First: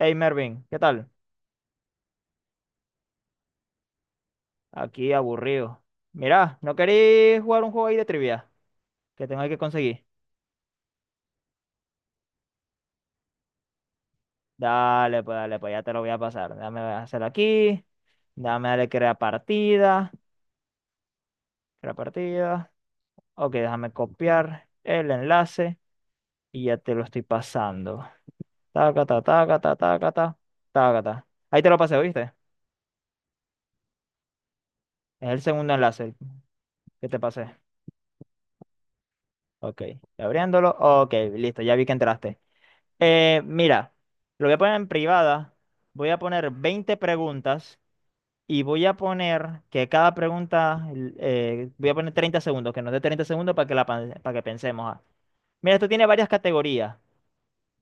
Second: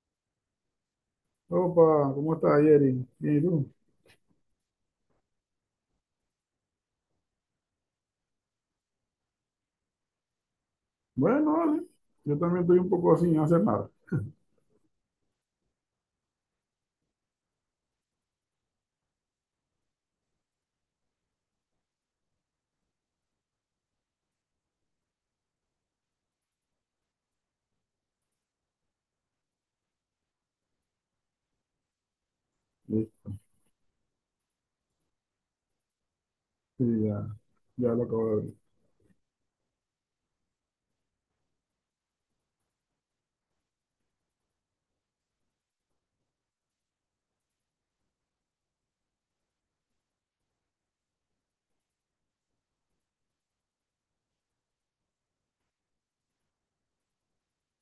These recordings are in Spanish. Hey Mervin, ¿qué tal? Opa, ¿cómo estás, Jerry? Bien, ¿y tú? Aquí aburrido. Mirá, ¿no queréis jugar un juego ahí de trivia? Que tengo ahí que conseguir. Bueno, vale. Yo también estoy un poco sin hacer nada. Dale, pues ya te lo voy a pasar. Dame hacer aquí. Dame darle crear partida. Crear partida. Ok, déjame copiar el enlace y ya te lo estoy pasando. Taca, ta, taca, ta, taca, ta, taca, ta. Ahí te lo pasé, ¿viste? Sí, Es el segundo enlace sí, que te ya, pasé. ya lo acabo de ver. Ok, abriéndolo. Ok, listo, ya vi que entraste. Mira, lo voy a poner en privada, voy a poner 20 preguntas y voy a poner que cada pregunta, voy a poner 30 segundos, que nos dé 30 segundos para que, para que pensemos. Ah. Mira, esto tiene varias categorías,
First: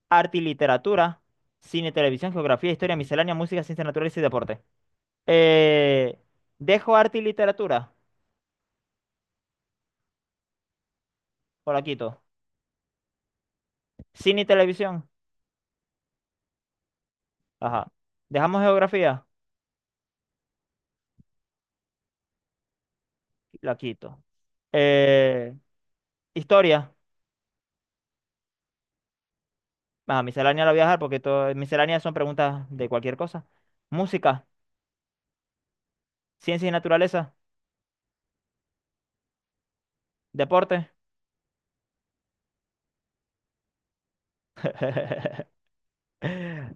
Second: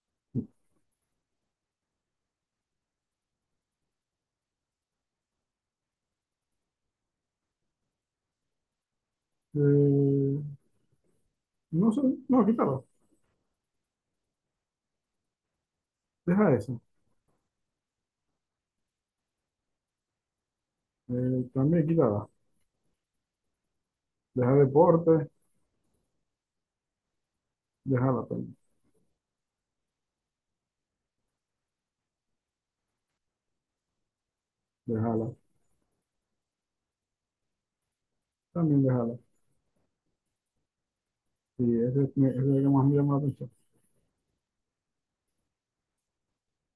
arte y literatura, cine, televisión, geografía, historia, miscelánea, música, ciencias naturales y deporte. Eh, ¿Dejo arte y literatura? Eh, O la no sé, quito. no, quítala. ¿Cine y televisión? Deja eso. Ajá. ¿Dejamos geografía? También quítala. La quito. Deja deporte, Eh, ¿Historia? déjala también. Ah, miscelánea la voy a dejar porque todo, misceláneas son preguntas de cualquier cosa. Música, Déjala, ciencia y naturaleza, también déjala. deporte. Sí, ese es el que más me llama la atención.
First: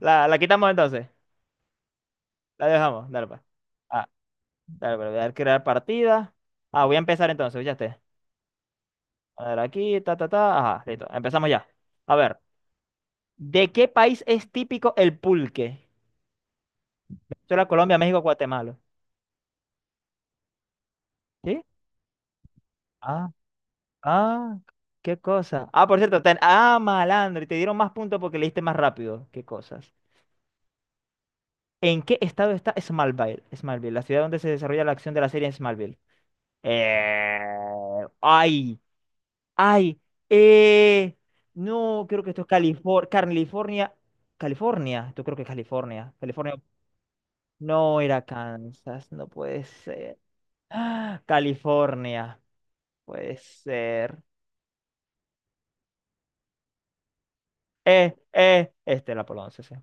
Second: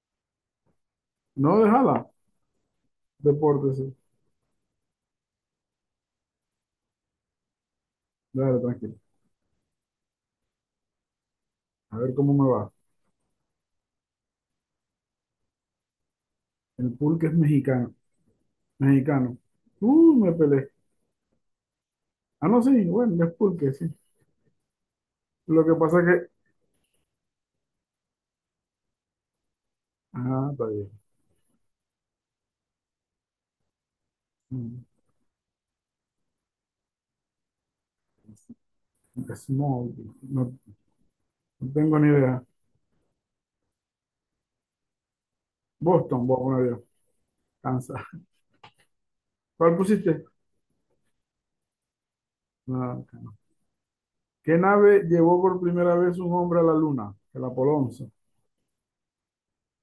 La quitamos entonces. No, déjala. La dejamos. Dale, pues. Deporte, sí. Ah, dale, pues, voy a dar crear partida. Ah, voy a empezar entonces, ya esté. Dale, tranquilo. A ver, aquí, ta, ta, ta. Ajá, listo. Empezamos ya. A ver A cómo ver, me va. ¿de qué país es típico el pulque? El pulque es Solo mexicano. Colombia, México, Guatemala. Mexicano. Me peleé. ¿Sí? Ah, no, sí, bueno, Ah, es pulque, sí. ah, qué Lo cosa. que Ah, por pasa es cierto, que. ten... ah, malandro, y te dieron más puntos porque leíste más rápido. Qué cosas. Ah, está bien. ¿En qué estado está Smallville? Smallville, la ciudad donde se Mm. desarrolla la acción de la serie en Smallville. Eh, ay, ay, Smallville. No eh, no tengo no, ni creo que idea. esto es California, California, California, yo creo que es California, Boston, California, voy a no Kansas. era Kansas, no puede ¿Cuál ser. pusiste? Ah, California, No. puede ser. ¿Qué nave llevó por primera vez un hombre a la luna? El Apolo 11. Este era Apolo 11, sí,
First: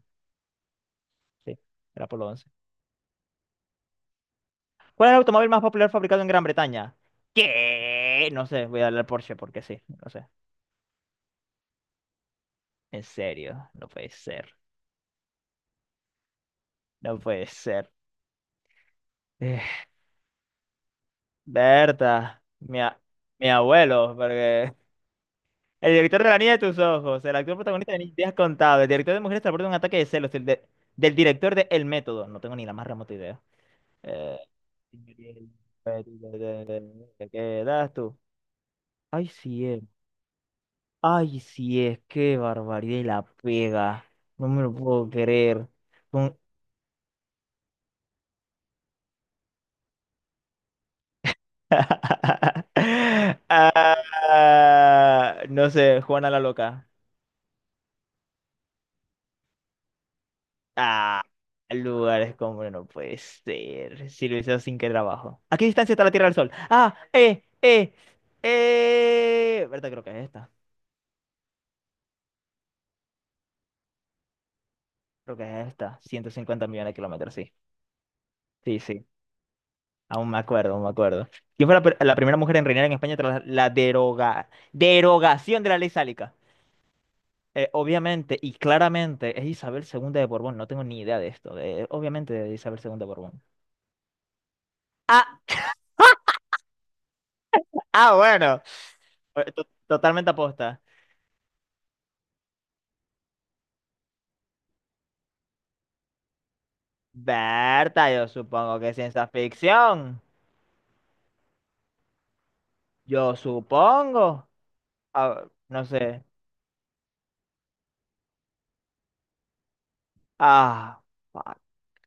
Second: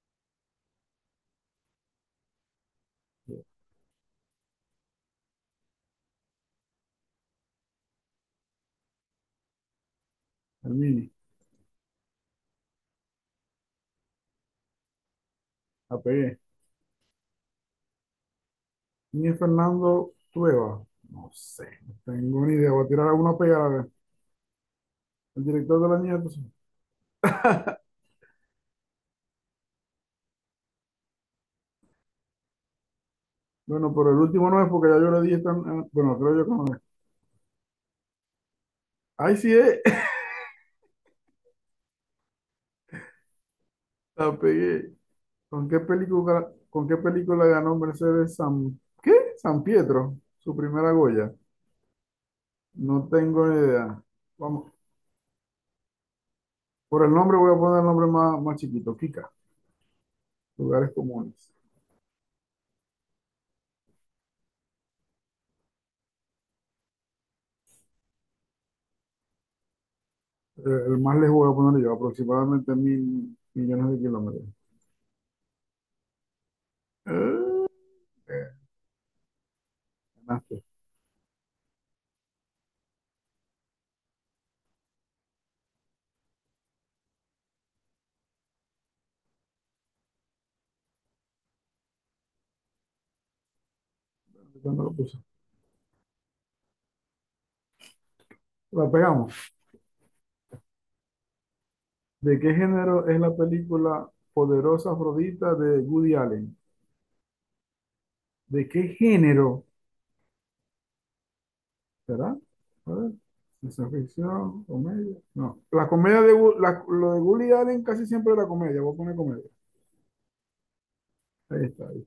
sí, era Apolo 11. ¿Cuál es el automóvil más popular fabricado en Gran Bretaña? ¿Qué? No sé, voy a darle al Porsche porque sí, no sé. El Mini. En serio, no puede ser, La pegué. no puede ser. Ni Eh, Fernando Trueba. No sé. No Berta, tengo ni idea. Voy a tirar a uno a mi pegar a ver. abuelo, porque El director de el la niña, director de pues. La Niña de tus Ojos, el actor protagonista de Ni Días Contados, el director de Mujeres transporta un ataque de celos, del director de El Método, no tengo ni la más remota idea. Bueno, pero el Eh, último no es porque ya yo le di esta. Bueno, creo yo que no es. ¿Te quedas tú? Ay, Ahí sí sí es. es, ay, sí es, qué barbaridad y la pega, La no me lo pegué. puedo ¿Con creer. qué película ganó Mercedes San? ¿Qué? San Pietro. Su primera Goya. No tengo ni idea. Vamos, Ah, no sé, Juana la Loca. por el nombre voy a poner el nombre más chiquito, Kika, lugares Ah, comunes. lugares como no puede ser. Si lo hice sin que trabajo. ¿A qué distancia está la Tierra del Sol? ¿Verdad? Creo que es esta. Más lejos voy a poner yo, aproximadamente 1.000.000.000 de kilómetros. Creo que es esta. 150 millones de kilómetros, sí. Eh, Sí, sí. Aún me Ganaste. acuerdo, aún me acuerdo. ¿Quién fue la, la primera mujer en reinar en España tras la derogación de la ley sálica? Obviamente y claramente es Isabel II de Borbón, no tengo ni idea de esto, obviamente de Isabel II de Borbón. ¿Cuándo lo puse? Ah, ah, bueno, La pegamos. Totalmente aposta. ¿De qué género es la película Poderosa Afrodita de Woody Allen? Berta, yo ¿De supongo que qué es ciencia género? ficción, ¿Será? A ver, yo ¿ciencia supongo. ficción? ¿Comedia? Ah, No. no La comedia sé, de, lo de Woody Allen casi siempre era comedia. Voy a poner comedia. ah, fuck. Ahí está, ahí.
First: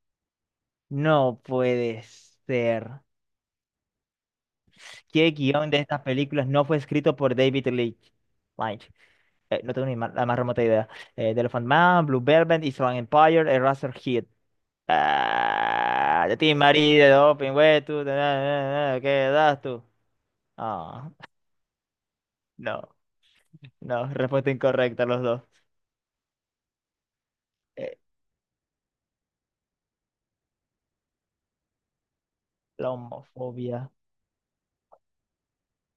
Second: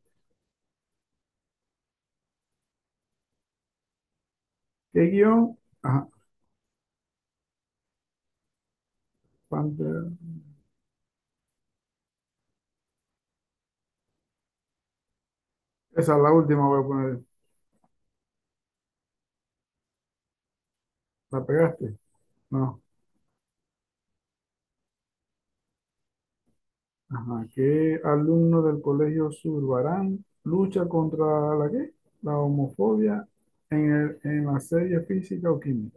No puede ser. ¿Qué ¿Qué guión? guión de estas Ajá. películas no fue escrito por David Leitch? Leitch. No tengo ni ma- Pantera. la más remota idea. The Elephant Man, Blue Velvet, Island Empire, Eraserhead. Esa es Ah, la yo te última, voy a poner. marido, open, güey, tú, na, na, na, ¿qué das tú? Ah, ¿La pegaste? no, No. no, respuesta incorrecta los dos. Ajá. Eh, ¿Qué alumno del Colegio Zurbarán lucha contra la qué? La la homofobia homofobia. En la serie física o química.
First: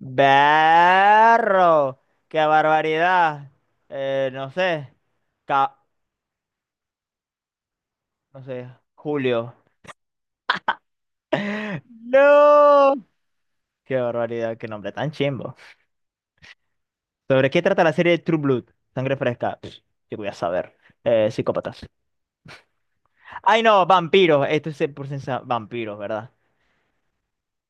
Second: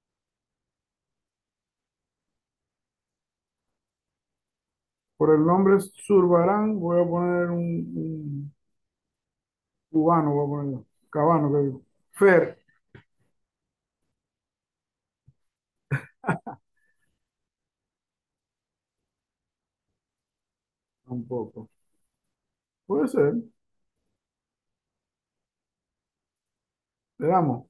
Berro, qué barbaridad. No sé, Por el ca- nombre Zurbarán voy a poner no un sé, Julio. cubano, voy a poner yo. Cabano, que digo. Fer, No, qué barbaridad, qué nombre tan chimbo. ¿Sobre qué trata la serie True Blood? Sangre fresca. Pff, yo voy a saber. Tampoco. Psícopatas. Puede ser, Ay, no, vampiros. Esto es vampiros, ¿verdad? le damos.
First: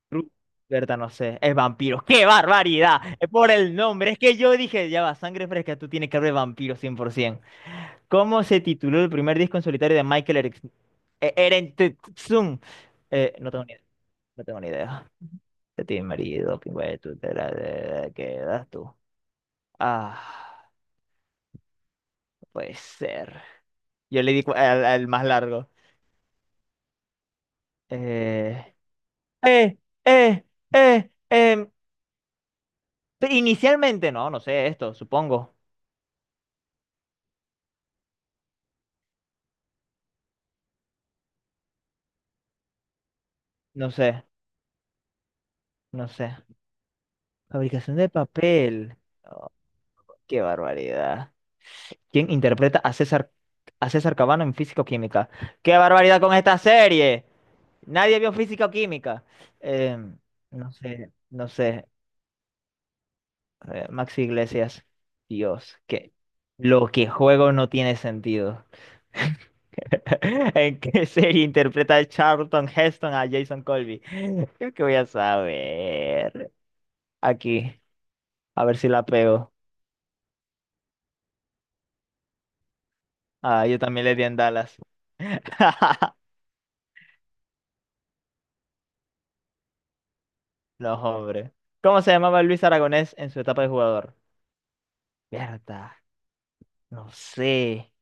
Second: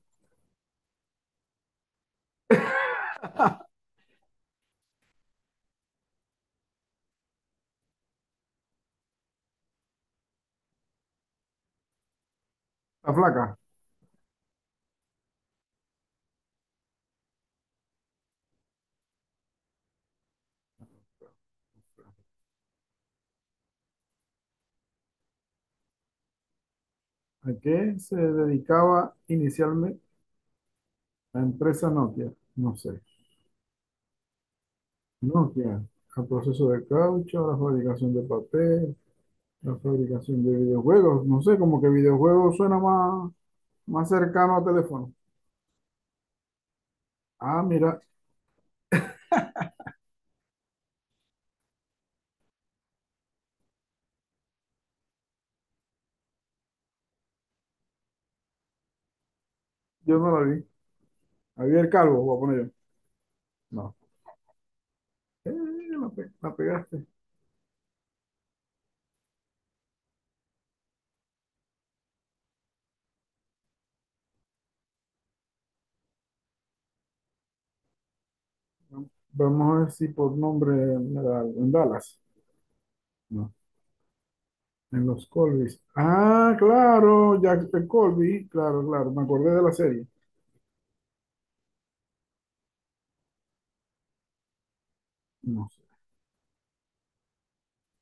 Berta, no sé, es vampiro. ¡Qué barbaridad! Es por el nombre. Es que yo dije, ya va, sangre fresca, tú tienes que hablar de vampiro 100%. ¿Cómo se tituló el primer disco en solitario de Michael Eric? Erentetsun? La flaca. No tengo ni idea. No tengo ni idea. De ti, marido, pingüe, tú te la de- quedas tú. Ah, puede ser. Yo le di al más largo. ¿A qué se Eh, dedicaba eh, inicialmente eh, eh, la em, empresa Nokia? No sé. Inicialmente, no, no sé esto, supongo. Nokia, al proceso de caucho, a la fabricación de papel, la fabricación de videojuegos. No sé, como que videojuegos suena No más sé, cercano a teléfono. no sé. Ah, Fabricación mira, de papel. Oh, qué barbaridad. ¿Quién interpreta a César Cabano en Físico Química? ¡Qué barbaridad con esta serie! Nadie vio Físico Química. yo Em, no la vi. no sé, no Había sé. el calvo, voy a poner yo. No. Maxi Iglesias. Eh, Dios, la, que la lo pegaste. que juego no tiene sentido. ¿En qué serie interpreta Charlton Heston a Jason Colby? Creo que voy a saber. Aquí, a ver si la pego. Vamos a ver si por nombre en Dallas. No. Ah, yo también le di en Dallas. En los Colbys. Ah, claro, Jack el Colby. Claro, claro. Me acordé de la serie. Los hombres. ¿Cómo se llamaba Luis Aragonés en su etapa de jugador? No sé. Berta, no sé.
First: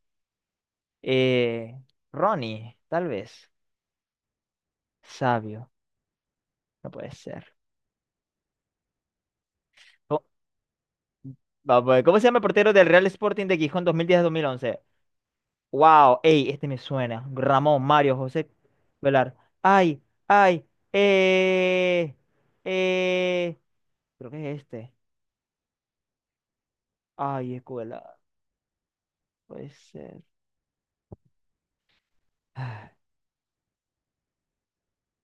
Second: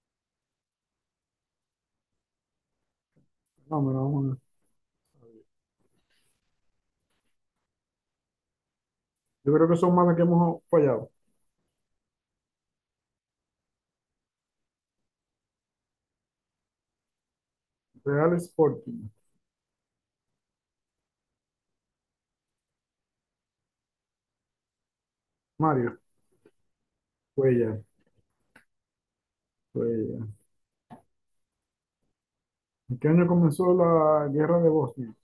Eh, Ronnie, tal vez. No, me la vamos a ver. Sabio, no puede ser. Yo creo que son más las que Co- hemos fallado. Vamos a ver, ¿cómo se llama el portero del Real Sporting de Gijón 2010-2011? Wow, ey, este me suena. Ramón, Mario, Real José Sporting. Velar. Ay, ay, eh, eh. Creo que es este. Mario. Ay, Cuellar. escuela, puede Fue ser. ella. ¿En qué año comenzó la guerra de Bosnia?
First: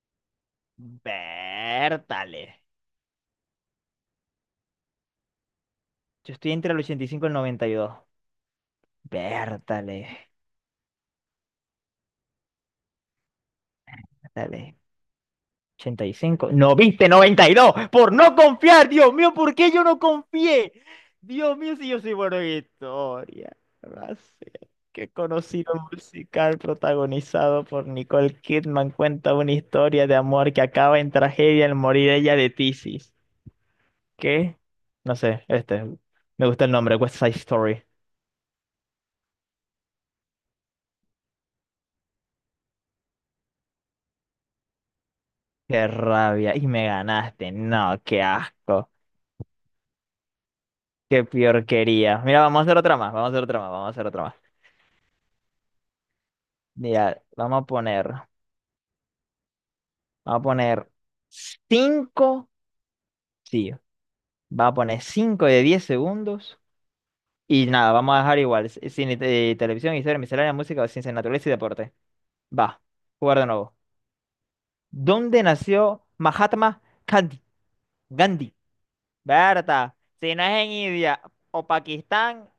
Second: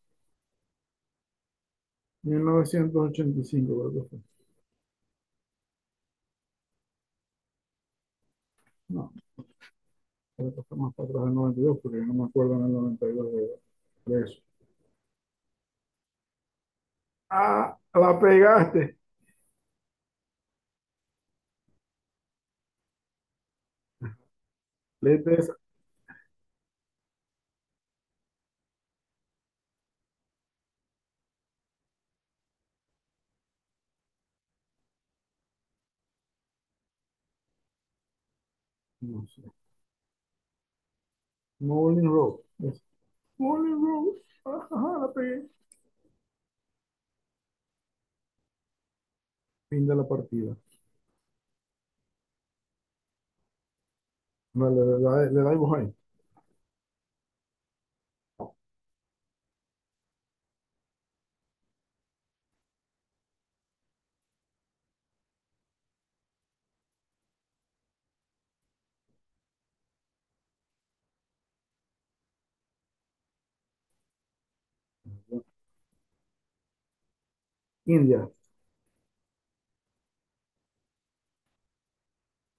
Vértale. 1985, creo que fue. Yo estoy entre el 85 y cinco y el 92. No, Vértale. creo que fue más para atrás del 92, porque no me acuerdo en el 92 de eso. Vértale. 85 no viste 92 Ah, la por no pegaste. confiar. Dios mío, ¿por qué yo no confié? Dios mío, si yo soy bueno en historia. No sé. Qué Letra esa. conocido musical protagonizado por Nicole Kidman cuenta una historia de amor que acaba en tragedia al morir ella de tisis. ¿Qué? No sé, este. Me gusta el nombre, West Side Story. No sé. Moulin Road. Es Moulin Road. Ajá, la pegué. Qué rabia. Y me ganaste. No, qué asco. Fin de la partida. Qué porquería. Mira, vamos a hacer otra más. Vamos a hacer otra más. Vamos a hacer otra más. Vale, le damos ahí. Mira, vamos a poner. Vamos a poner 5, sí, vamos a poner 5 de 10 segundos. Y nada, vamos a dejar igual. Cine, televisión, historia, miscelánea, música, ciencia, naturaleza y deporte. Va, jugar de nuevo. ¿Dónde nació Mahatma Gandhi? India. Gandhi. Berta, si no es en India o Pakistán,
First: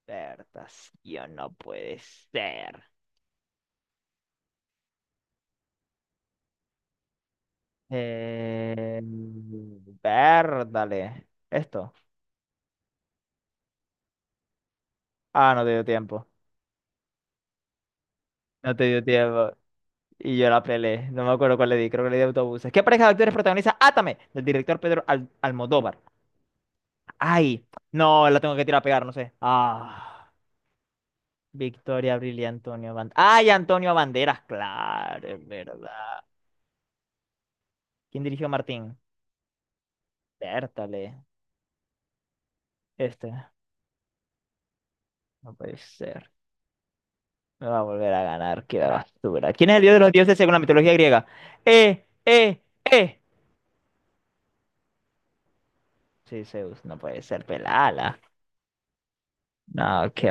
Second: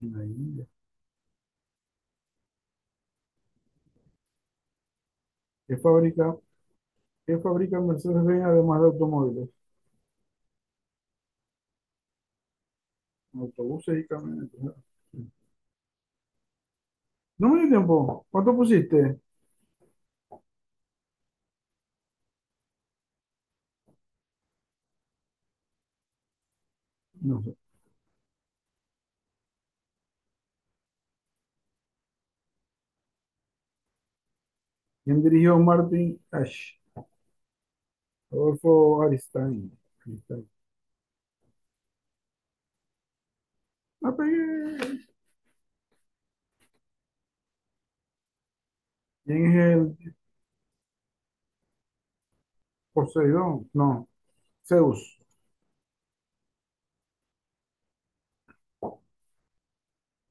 La India. Vertación, no puede ser. ¿Qué fabrica, qué fabrica Mercedes-Benz además de automóviles? Verdale. Esto. Autobuses y camionetas. Ah, no te dio tiempo. No me dio tiempo. ¿Cuánto No te dio pusiste? tiempo. Y yo la pelé. No me acuerdo cuál le di. Creo que le di autobuses. ¿Qué pareja de actores protagoniza Átame? Del director Almodóvar. No. Ay, no, la tengo que tirar a pegar, no sé. Ah, Victoria Abril y Antonio Banderas. Ay, Antonio Banderas, ¿Quién claro, es dirigió Martin verdad. Ash? ¿Quién dirigió Adolfo Martín? Aristain. Aristain. Vértale. Este. La pegué. No puede ser. Me va a volver a ganar, qué ¿Quién basura. es ¿Quién es el dios de los el dioses según la mitología griega? Eh, eh, eh. Poseidón? No, Zeus. Sí, Zeus, no puede ser pelala. No, qué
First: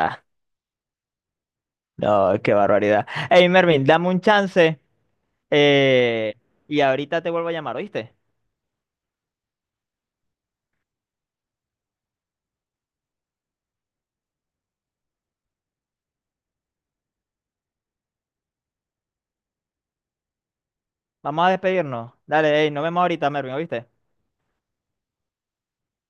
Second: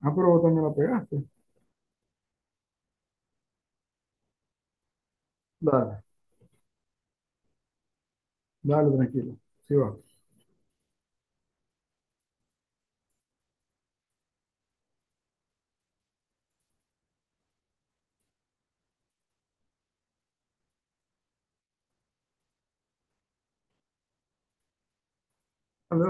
Ah, pero vos también la pegaste. No, qué barbaridad. Hey, Mervin, dame un chance. Dale, eh, y ahorita te vuelvo a llamar, ¿oíste? dale, tranquilo. Sí va. Vamos a despedirnos. Dale, hey, nos vemos ahorita, Mervin, ¿oíste? Dale,